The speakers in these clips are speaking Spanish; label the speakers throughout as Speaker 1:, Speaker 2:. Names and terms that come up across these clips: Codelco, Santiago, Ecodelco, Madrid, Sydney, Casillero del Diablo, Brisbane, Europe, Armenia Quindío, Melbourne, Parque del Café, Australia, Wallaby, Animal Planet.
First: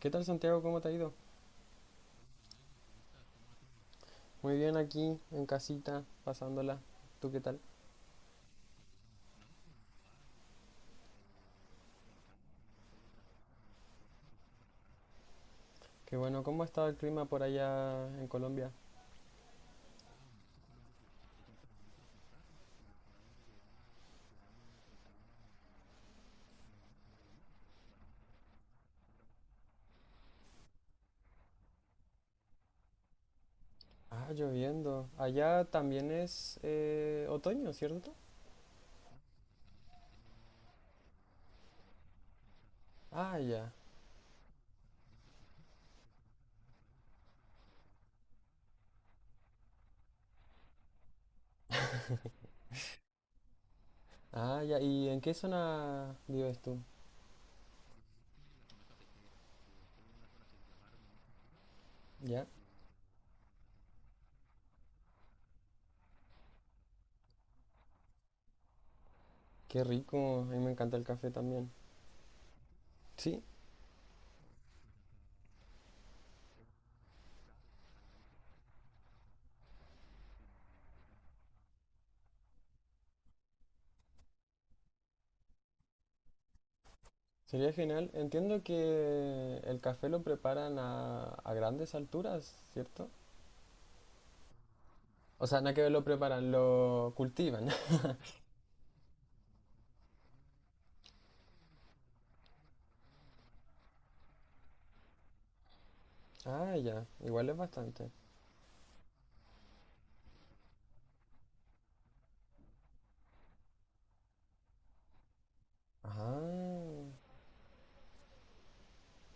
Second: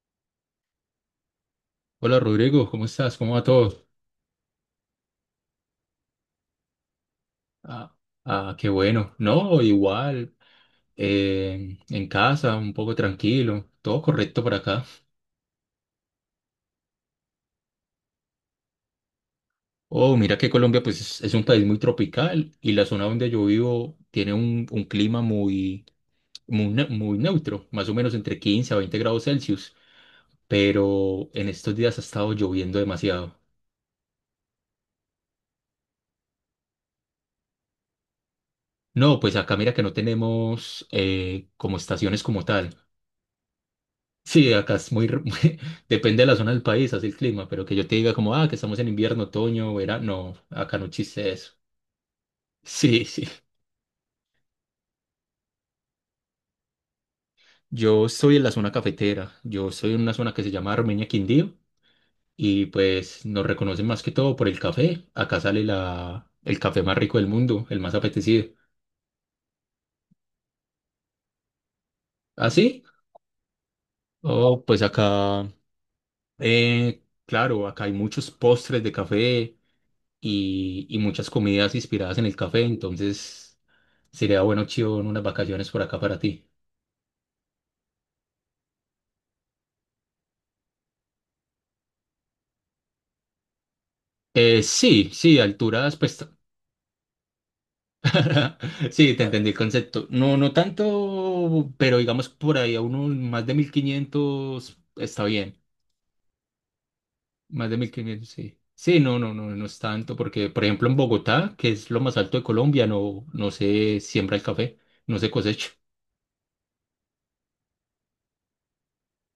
Speaker 1: ¿Qué tal Santiago? ¿Cómo te ha ido?
Speaker 2: Hola Rodrigo, ¿cómo estás? ¿Cómo va todo?
Speaker 1: Muy bien aquí en casita, pasándola. ¿Tú qué tal?
Speaker 2: Ah, qué bueno. No, igual, en casa, un poco tranquilo, todo correcto por acá.
Speaker 1: Qué bueno, ¿cómo ha estado el clima por allá en Colombia?
Speaker 2: Oh, mira que Colombia pues es un país muy tropical y la zona donde yo vivo tiene un clima muy neutro, más o menos entre 15 a 20 grados Celsius, pero en estos días ha estado lloviendo demasiado.
Speaker 1: Ah, lloviendo. Allá también es otoño, ¿cierto?
Speaker 2: No, pues acá mira que no tenemos como estaciones como tal.
Speaker 1: Ah, ya.
Speaker 2: Sí, acá es depende de la zona del país, así el clima, pero que yo te diga como, ah, que estamos en invierno, otoño, verano, no, acá no existe eso. Sí, sí.
Speaker 1: Ah, ya. ¿Y en qué zona vives tú?
Speaker 2: Yo estoy en la zona cafetera, yo estoy en una zona que se llama Armenia Quindío,
Speaker 1: Ya.
Speaker 2: y pues nos reconocen más que todo por el café. Acá sale el café más rico del mundo, el más apetecido.
Speaker 1: Qué rico. A mí me encanta el café también.
Speaker 2: ¿Ah, sí?
Speaker 1: Sí,
Speaker 2: Oh, pues acá, claro, acá hay muchos postres de café, y muchas comidas inspiradas en el café, entonces sería bueno, Chivo, unas vacaciones por acá para ti.
Speaker 1: sería genial. Entiendo que el café lo preparan a grandes alturas, ¿cierto?
Speaker 2: Sí, sí,
Speaker 1: O sea, nada que ver.
Speaker 2: alturas,
Speaker 1: Lo
Speaker 2: pues... t-
Speaker 1: preparan, lo cultivan.
Speaker 2: Sí, te entendí el concepto. No, no tanto, pero digamos por ahí a unos más de 1.500 está bien.
Speaker 1: Ah, ya. Igual es
Speaker 2: Más de mil
Speaker 1: bastante.
Speaker 2: quinientos sí. Sí, no, no es tanto, porque por ejemplo en Bogotá, que es lo más alto de Colombia, no se siembra el café, no se cosecha.
Speaker 1: Ah,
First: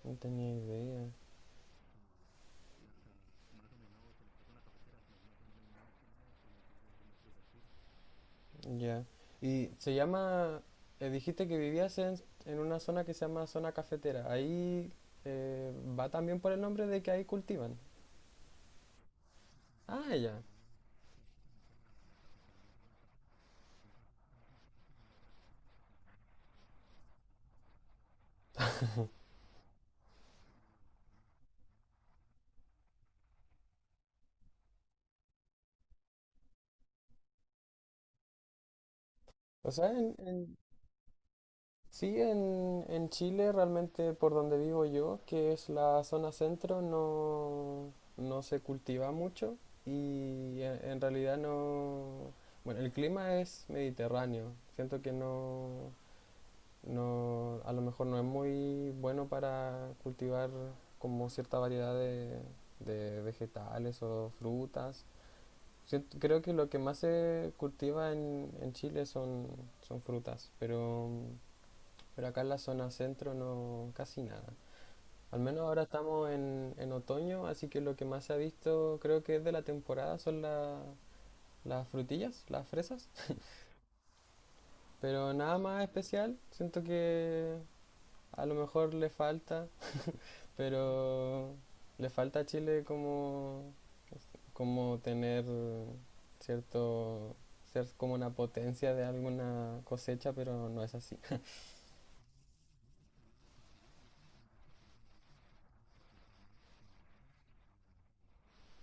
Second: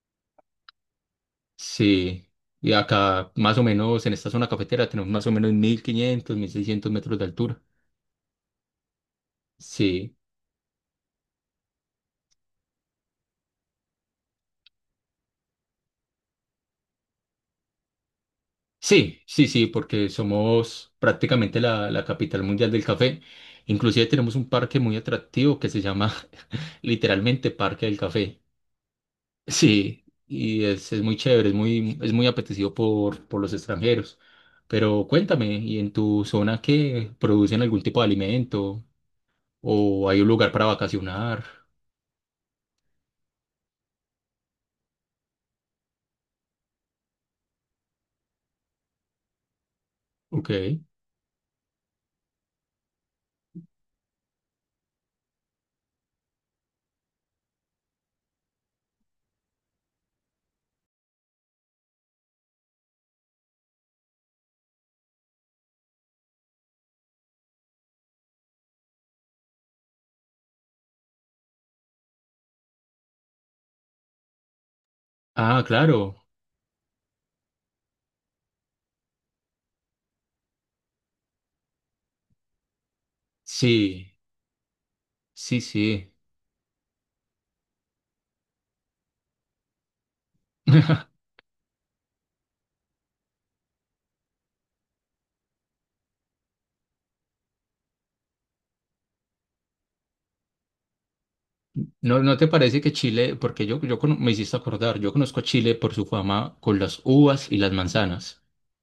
Speaker 1: no tenía idea.
Speaker 2: Sí, y acá más o menos en esta zona cafetera tenemos más o menos 1.500, 1.600 metros de altura.
Speaker 1: Ya. Y se
Speaker 2: Sí,
Speaker 1: llama, dijiste que vivías en una zona que se llama zona cafetera. Ahí eh, va también por el nombre de que ahí cultivan.
Speaker 2: sí, porque
Speaker 1: Ah, ya.
Speaker 2: somos prácticamente la capital mundial del café. Inclusive tenemos un parque muy atractivo que se llama literalmente Parque del Café. Sí, y es muy chévere, es muy apetecido por los extranjeros. Pero cuéntame, ¿y en tu zona qué producen algún tipo de alimento?
Speaker 1: O sea,
Speaker 2: ¿O hay un lugar para vacacionar?
Speaker 1: sí, en Chile realmente por donde vivo yo, que es la zona centro, no, no se cultiva mucho y
Speaker 2: Ok.
Speaker 1: en realidad no... Bueno, el clima es mediterráneo. Siento que no... No, a lo mejor no es muy bueno para cultivar como cierta variedad de vegetales o frutas. Creo que lo que más se cultiva en Chile son, son frutas, pero acá en la zona centro no casi nada. Al menos
Speaker 2: Ah,
Speaker 1: ahora
Speaker 2: claro.
Speaker 1: estamos en otoño, así que lo que más se ha visto creo que es de la temporada son las frutillas, las fresas.
Speaker 2: Sí,
Speaker 1: Pero nada
Speaker 2: sí,
Speaker 1: más
Speaker 2: sí.
Speaker 1: especial, siento que a lo mejor le falta. Pero le falta a Chile como, como tener cierto, ser como una potencia de alguna cosecha, pero no es así.
Speaker 2: ¿No, no te parece que Chile, porque yo me hiciste acordar, yo conozco a Chile por su fama con las uvas y las manzanas?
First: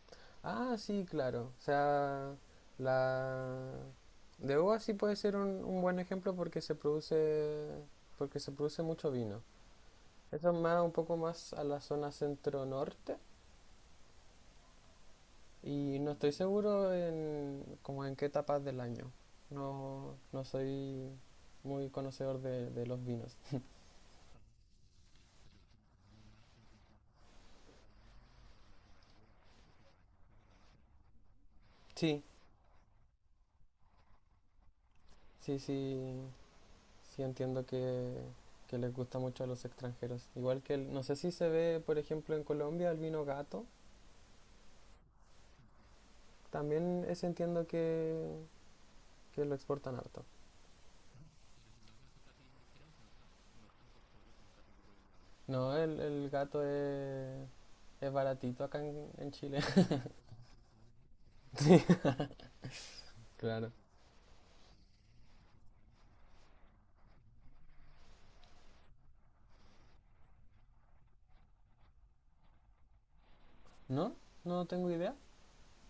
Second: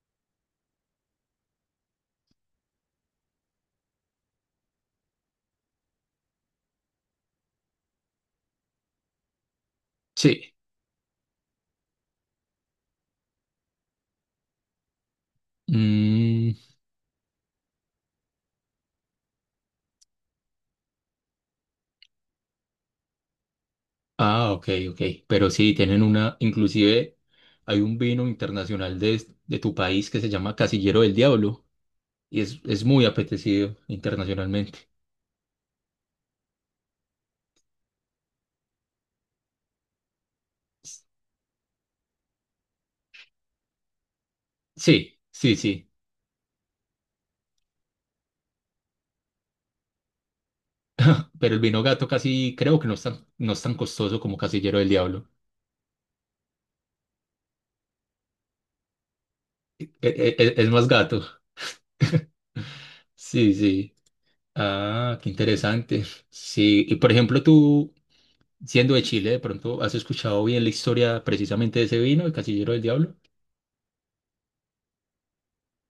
Speaker 1: Ah, sí, claro. O sea, la de uva sí puede ser un buen ejemplo porque se produce mucho vino. Eso
Speaker 2: Sí.
Speaker 1: es más un poco más a la zona centro-norte. Y no estoy
Speaker 2: Mm,
Speaker 1: seguro en, como en qué etapas del año. No, no soy muy conocedor de los vinos.
Speaker 2: ah, ok. Pero sí, tienen una, inclusive hay un vino internacional de tu país que se llama Casillero del Diablo
Speaker 1: Sí,
Speaker 2: y es muy apetecido internacionalmente.
Speaker 1: sí, sí, sí entiendo que les gusta mucho a los extranjeros. Igual que, no
Speaker 2: S-
Speaker 1: sé si se ve, por ejemplo, en Colombia el vino gato.
Speaker 2: Sí, sí, sí.
Speaker 1: También ese entiendo que lo exportan harto.
Speaker 2: Pero el vino gato casi creo que no es tan costoso como Casillero del Diablo.
Speaker 1: No, el gato es baratito acá en Chile.
Speaker 2: E- e- e- Es más gato.
Speaker 1: Sí,
Speaker 2: Sí,
Speaker 1: claro.
Speaker 2: sí. Ah, qué interesante. Sí, y por ejemplo, tú, siendo de Chile, de pronto, ¿has escuchado bien la historia precisamente de ese vino, el Casillero del Diablo?
Speaker 1: ¿No? No tengo idea.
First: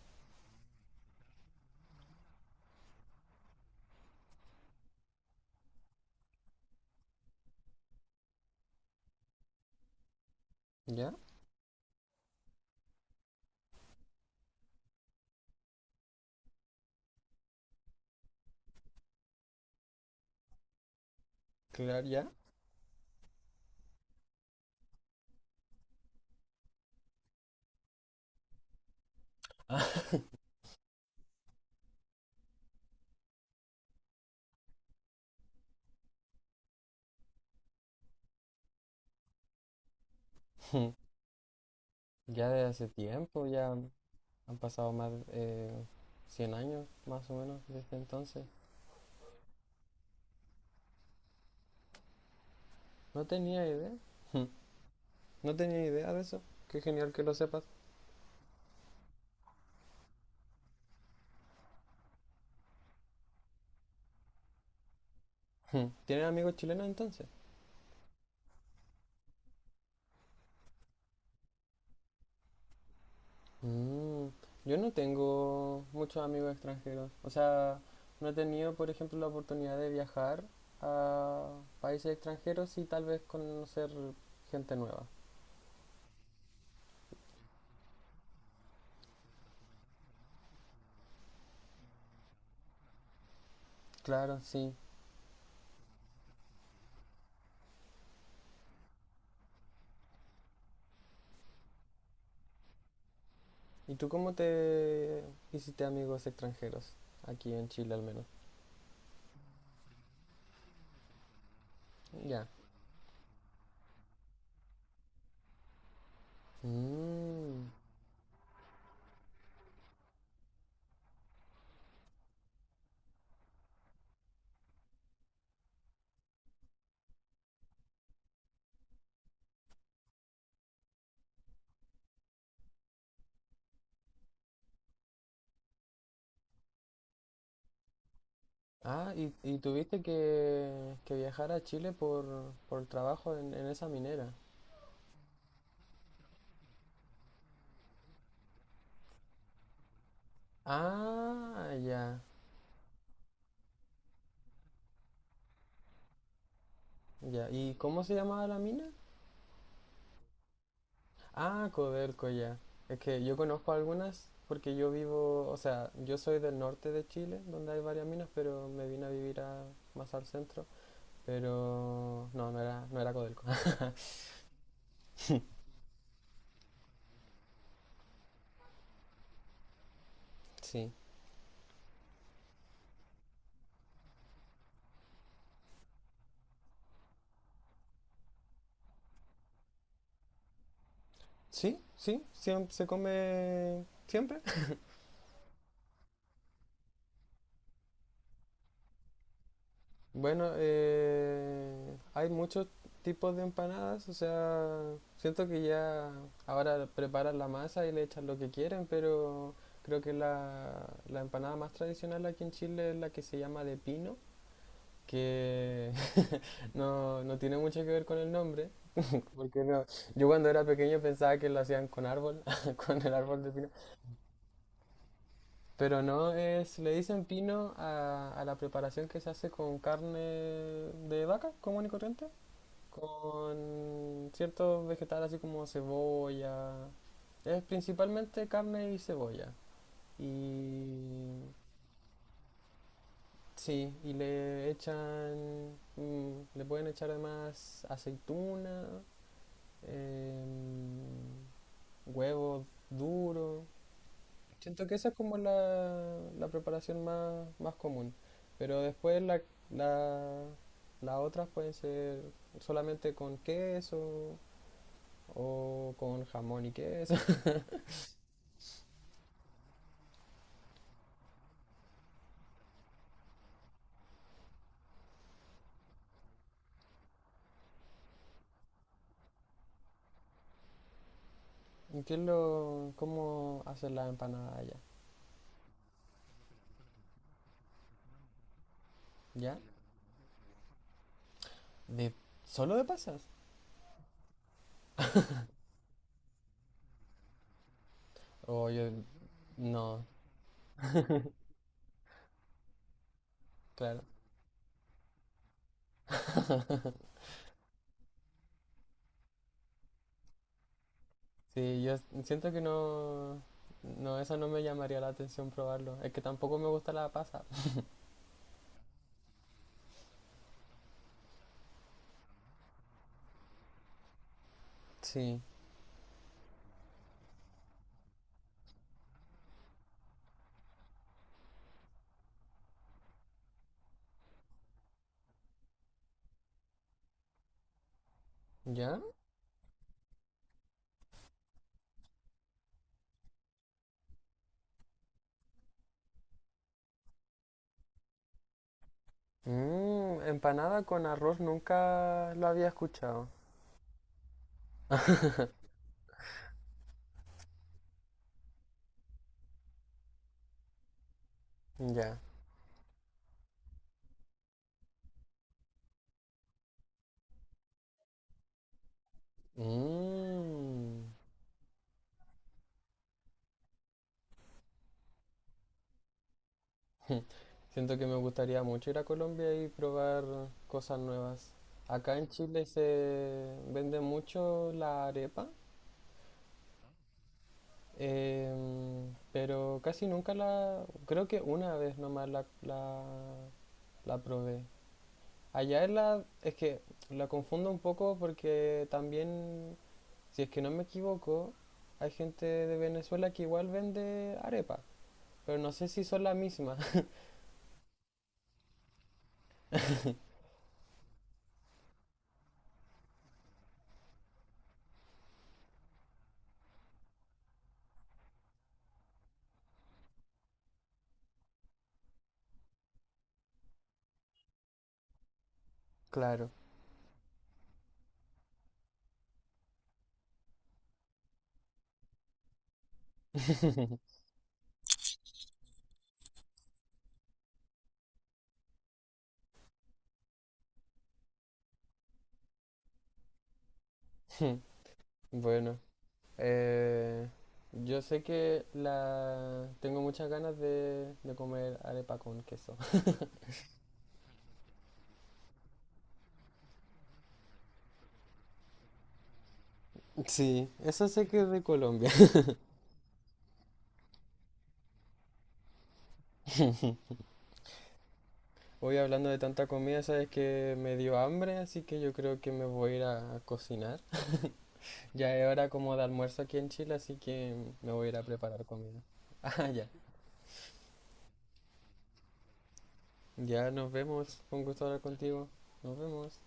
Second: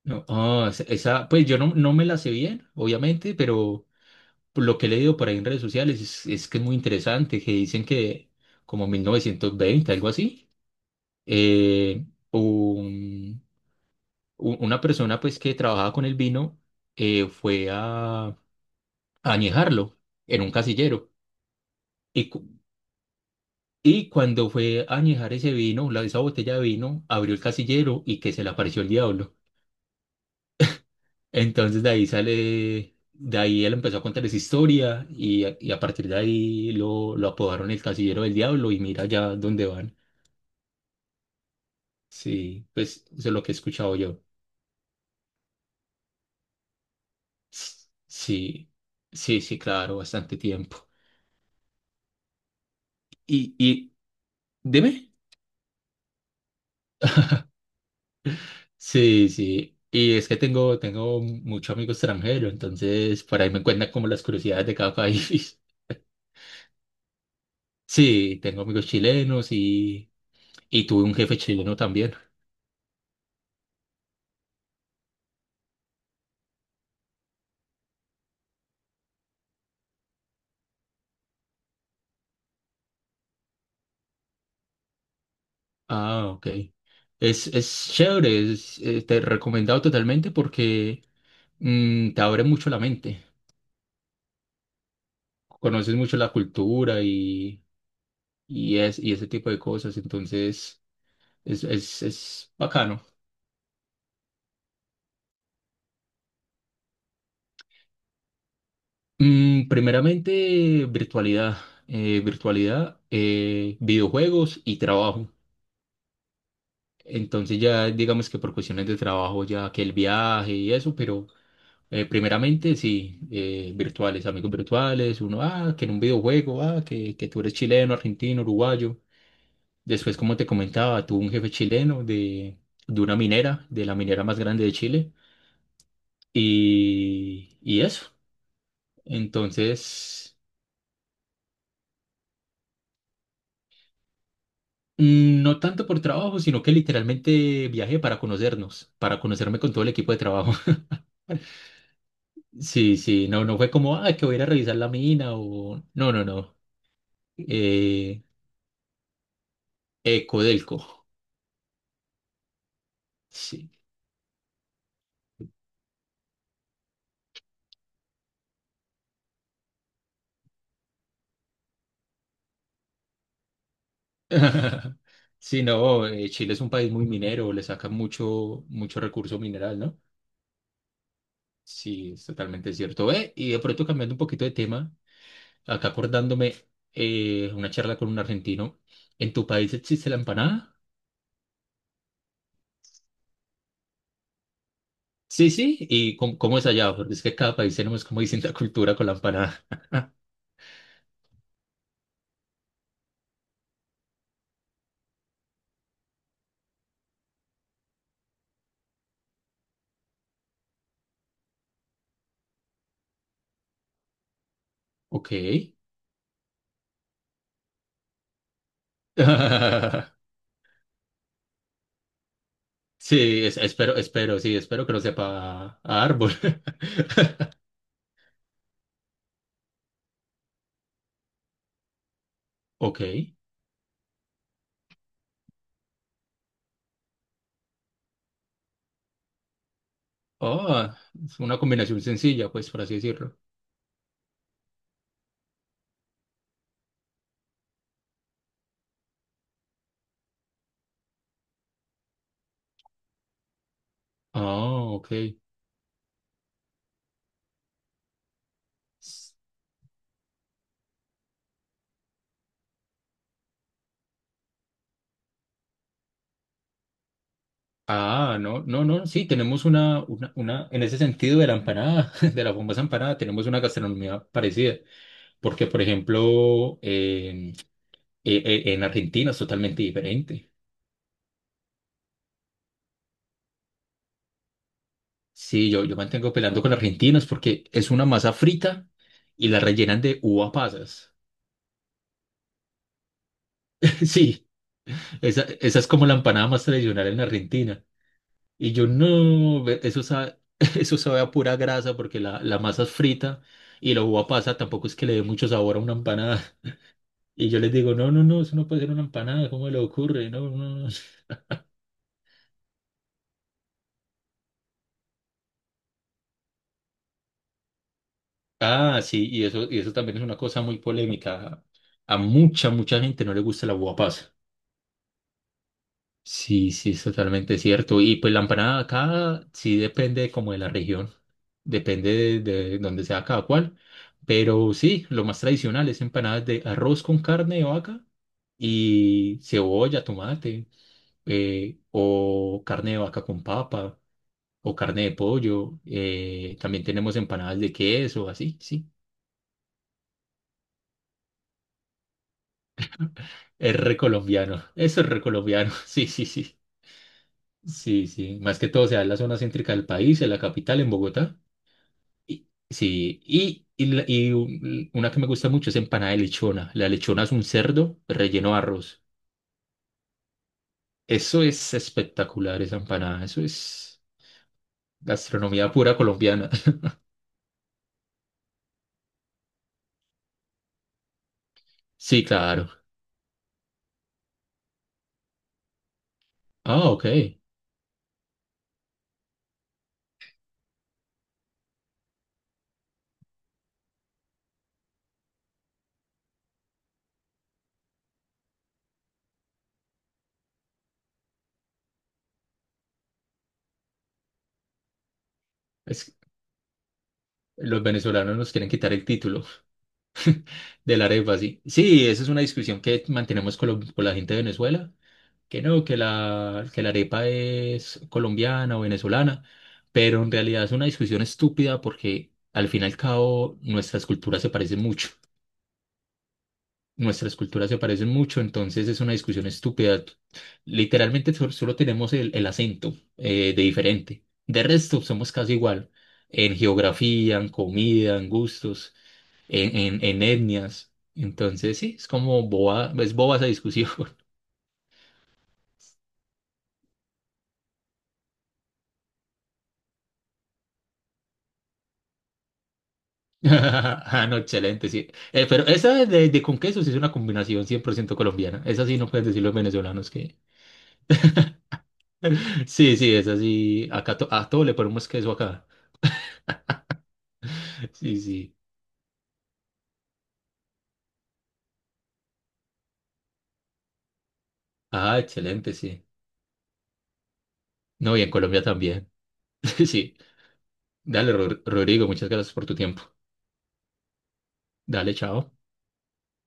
Speaker 2: No, ah, pues yo no me la sé bien, obviamente, pero por lo que he leído por ahí en redes sociales es que es muy interesante, que dicen que como 1920 algo así,
Speaker 1: ¿Ya?
Speaker 2: eh, un- una persona pues que trabajaba con el vino fue a añejarlo en un casillero.
Speaker 1: Claro,
Speaker 2: Y,
Speaker 1: ya.
Speaker 2: cu- y cuando fue a añejar ese vino, esa botella de vino, abrió el casillero y que se le apareció el diablo. Entonces de ahí sale, de ahí él empezó a contar esa historia y a partir de ahí lo apodaron el Casillero del Diablo y mira ya dónde van.
Speaker 1: Ya de
Speaker 2: Sí,
Speaker 1: hace
Speaker 2: pues eso es lo
Speaker 1: tiempo,
Speaker 2: que he
Speaker 1: ya
Speaker 2: escuchado
Speaker 1: han
Speaker 2: yo.
Speaker 1: pasado más de 100 años más o menos
Speaker 2: S-
Speaker 1: desde entonces.
Speaker 2: Sí, sí, sí, claro, bastante tiempo.
Speaker 1: No
Speaker 2: Y,
Speaker 1: tenía idea.
Speaker 2: y, dime.
Speaker 1: No tenía idea de eso. Qué genial que lo sepas.
Speaker 2: Sí, sí. Y es que tengo mucho amigo extranjero, entonces por ahí me cuentan como las curiosidades de cada país.
Speaker 1: ¿Tienes amigos chilenos entonces?
Speaker 2: Sí, tengo amigos chilenos y tuve un jefe chileno también.
Speaker 1: Mm, yo no tengo muchos amigos extranjeros. O sea, no he tenido, por ejemplo, la oportunidad de viajar a países extranjeros y tal vez conocer gente nueva.
Speaker 2: Ah, ok. Es chévere, es, te he recomendado totalmente porque mm, te abre mucho la mente,
Speaker 1: Claro, sí.
Speaker 2: conoces mucho la cultura y ese tipo de cosas, entonces es bacano.
Speaker 1: ¿Y tú cómo te hiciste amigos extranjeros? Aquí en Chile al menos.
Speaker 2: Mm, primeramente, virtualidad.
Speaker 1: Ya.
Speaker 2: Virtualidad, videojuegos y trabajo. Entonces
Speaker 1: Mm.
Speaker 2: ya digamos que por cuestiones de trabajo, ya que el viaje y eso, pero primeramente sí, virtuales, amigos virtuales, uno, ah, que en un videojuego, ah, que tú eres chileno, argentino, uruguayo. Después, como te comentaba, tuve un jefe chileno de una minera, de la minera más grande de Chile. Y eso.
Speaker 1: Ah, y tuviste
Speaker 2: Entonces...
Speaker 1: que viajar a Chile por trabajo en esa minera.
Speaker 2: Mm, no tanto por trabajo, sino que literalmente viajé para conocernos, para conocerme con todo el equipo de trabajo.
Speaker 1: Ah, ya,
Speaker 2: Sí, sí, no, no fue como, ah, que voy a ir a revisar la mina o... No, no, no.
Speaker 1: ya. ¿Y cómo se
Speaker 2: Eh,
Speaker 1: llamaba la mina?
Speaker 2: Ecodelco,
Speaker 1: Ah, Codelco, ya. Es que yo
Speaker 2: sí.
Speaker 1: conozco algunas porque yo vivo, o sea, yo soy del norte de Chile, donde hay varias minas, pero me vine a vivir más al centro. Pero no, no era, no era Codelco.
Speaker 2: Sí, no, Chile es un país muy minero, le saca mucho, mucho recurso mineral, ¿no?
Speaker 1: Sí.
Speaker 2: Sí, es totalmente cierto. Y de pronto cambiando un poquito de tema, acá acordándome una charla con un argentino, ¿en tu país existe la empanada?
Speaker 1: ¿Sí? ¿Sí? ¿Siem- ¿Se come siempre?
Speaker 2: Sí, sí, ¿y cómo, cómo es allá? Porque es que cada país tenemos como distinta cultura con la empanada.
Speaker 1: Bueno, hay muchos tipos de empanadas, o sea, siento que ya ahora preparan la masa y le echan lo que quieren, pero creo que la empanada más tradicional aquí en Chile es la que se llama de pino,
Speaker 2: Ok.
Speaker 1: que no, no tiene mucho que ver con el nombre, porque no, yo cuando era pequeño pensaba que lo hacían con árbol, con el árbol
Speaker 2: Sí,
Speaker 1: de
Speaker 2: es-
Speaker 1: pino,
Speaker 2: espero, espero, sí, espero que no sepa
Speaker 1: pero
Speaker 2: a árbol.
Speaker 1: no, es, le dicen pino a la preparación que se hace con carne de vaca común y corriente.
Speaker 2: Ok.
Speaker 1: Con ciertos vegetales así como cebolla. Es principalmente carne y cebolla.
Speaker 2: Oh, es
Speaker 1: Y
Speaker 2: una combinación sencilla, pues, por así decirlo.
Speaker 1: sí, y le echan, mm, le pueden echar además aceituna, em, huevo duro. Siento
Speaker 2: Ah,
Speaker 1: que esa
Speaker 2: ok.
Speaker 1: es como la preparación más, más común. Pero después
Speaker 2: S-
Speaker 1: la, las otras pueden ser solamente con queso o con jamón y queso.
Speaker 2: Ah, no, no, no, sí, tenemos una, en ese sentido de la empanada, de la famosa empanada, tenemos una gastronomía parecida, porque, por ejemplo, en Argentina es totalmente diferente.
Speaker 1: ¿Y ¿Qué es lo, cómo hacen las empanadas allá?
Speaker 2: Sí, yo mantengo peleando con argentinos porque es una masa frita y
Speaker 1: ¿Ya?
Speaker 2: la rellenan de uva pasas.
Speaker 1: ¿De, ¿Solo de pasas?
Speaker 2: Sí, esa es como la empanada más tradicional en Argentina.
Speaker 1: O
Speaker 2: Y yo
Speaker 1: yo...
Speaker 2: no, ve- eso
Speaker 1: No,
Speaker 2: sabe, eso sabe a pura grasa porque la masa es frita y la
Speaker 1: claro.
Speaker 2: uva pasa tampoco es que le dé mucho sabor a una empanada. Y yo les digo, no, no, no, eso no puede ser una empanada, ¿cómo le ocurre? No, no. no".
Speaker 1: Sí, yo siento que no... No, eso no me llamaría la atención probarlo. Es que tampoco me gusta la pasa.
Speaker 2: Ah, sí, y eso también es una cosa muy polémica. A mucha gente no le gusta la uva pasa.
Speaker 1: Sí.
Speaker 2: Sí, sí, es totalmente cierto. Y pues la empanada acá sí depende como de la región, depende de donde sea cada cual. Pero sí, lo más tradicional es empanadas de arroz con carne de vaca
Speaker 1: ¿Ya?
Speaker 2: y cebolla, tomate, o carne de vaca con papa, o carne de pollo. También tenemos empanadas de queso, así, sí.
Speaker 1: Mm, empanada con arroz nunca lo había escuchado.
Speaker 2: Es recolombiano, eso es recolombiano, sí, sí, sí. Sí, sí. Más que todo se da en la zona céntrica del país, en la capital, en Bogotá.
Speaker 1: Ya.
Speaker 2: Y- Sí, una que me gusta mucho es empanada de lechona. La lechona es un cerdo relleno de arroz.
Speaker 1: Mm.
Speaker 2: Eso es espectacular, esa empanada. Eso es gastronomía pura colombiana.
Speaker 1: Siento que me gustaría mucho ir a Colombia y probar cosas nuevas. Acá
Speaker 2: Sí,
Speaker 1: en Chile
Speaker 2: claro.
Speaker 1: se vende mucho la arepa,
Speaker 2: Ah, ok.
Speaker 1: pero casi nunca la... Creo que una vez nomás la probé. Allá es la... Es que la confundo un poco porque también, si es que no me equivoco, hay gente de Venezuela que igual vende arepa, pero no sé si
Speaker 2: Es,
Speaker 1: son la misma.
Speaker 2: los venezolanos nos quieren quitar el título. De la arepa, sí. Sí, esa es una discusión que mantenemos con la gente de Venezuela, que no, que la arepa es colombiana o venezolana, pero en realidad es una discusión estúpida porque al fin y al cabo nuestras culturas se parecen mucho.
Speaker 1: Claro.
Speaker 2: Nuestras culturas se parecen mucho, entonces es una discusión estúpida. Literalmente solo tenemos el acento de diferente. De resto, somos casi igual en geografía, en comida, en gustos en etnias. Entonces, sí, es como boba, es boba esa discusión.
Speaker 1: Bueno. Eh, yo sé que la tengo muchas ganas de comer arepa con queso.
Speaker 2: Ah, no, excelente, sí. Pero esa de con queso sí es una combinación 100% colombiana. Esa sí no pueden decir los venezolanos que...
Speaker 1: Sí, eso sé que es de Colombia.
Speaker 2: Sí, sí, esa sí. Acá to- a todo le ponemos queso acá. Sí, sí.
Speaker 1: Hoy hablando de tanta comida, sabes que me dio hambre, así que yo creo que me voy a ir a cocinar.
Speaker 2: Ah,
Speaker 1: Ya es hora
Speaker 2: excelente,
Speaker 1: como de
Speaker 2: sí.
Speaker 1: almuerzo aquí en Chile, así que me voy a ir
Speaker 2: No, y
Speaker 1: a
Speaker 2: en Colombia
Speaker 1: preparar comida.
Speaker 2: también.
Speaker 1: Ah, ya.
Speaker 2: Sí. Dale, Ro- Rodrigo, muchas gracias por tu tiempo.
Speaker 1: Ya nos vemos. Fue un gusto hablar
Speaker 2: Dale,
Speaker 1: contigo.
Speaker 2: chao.
Speaker 1: Nos vemos.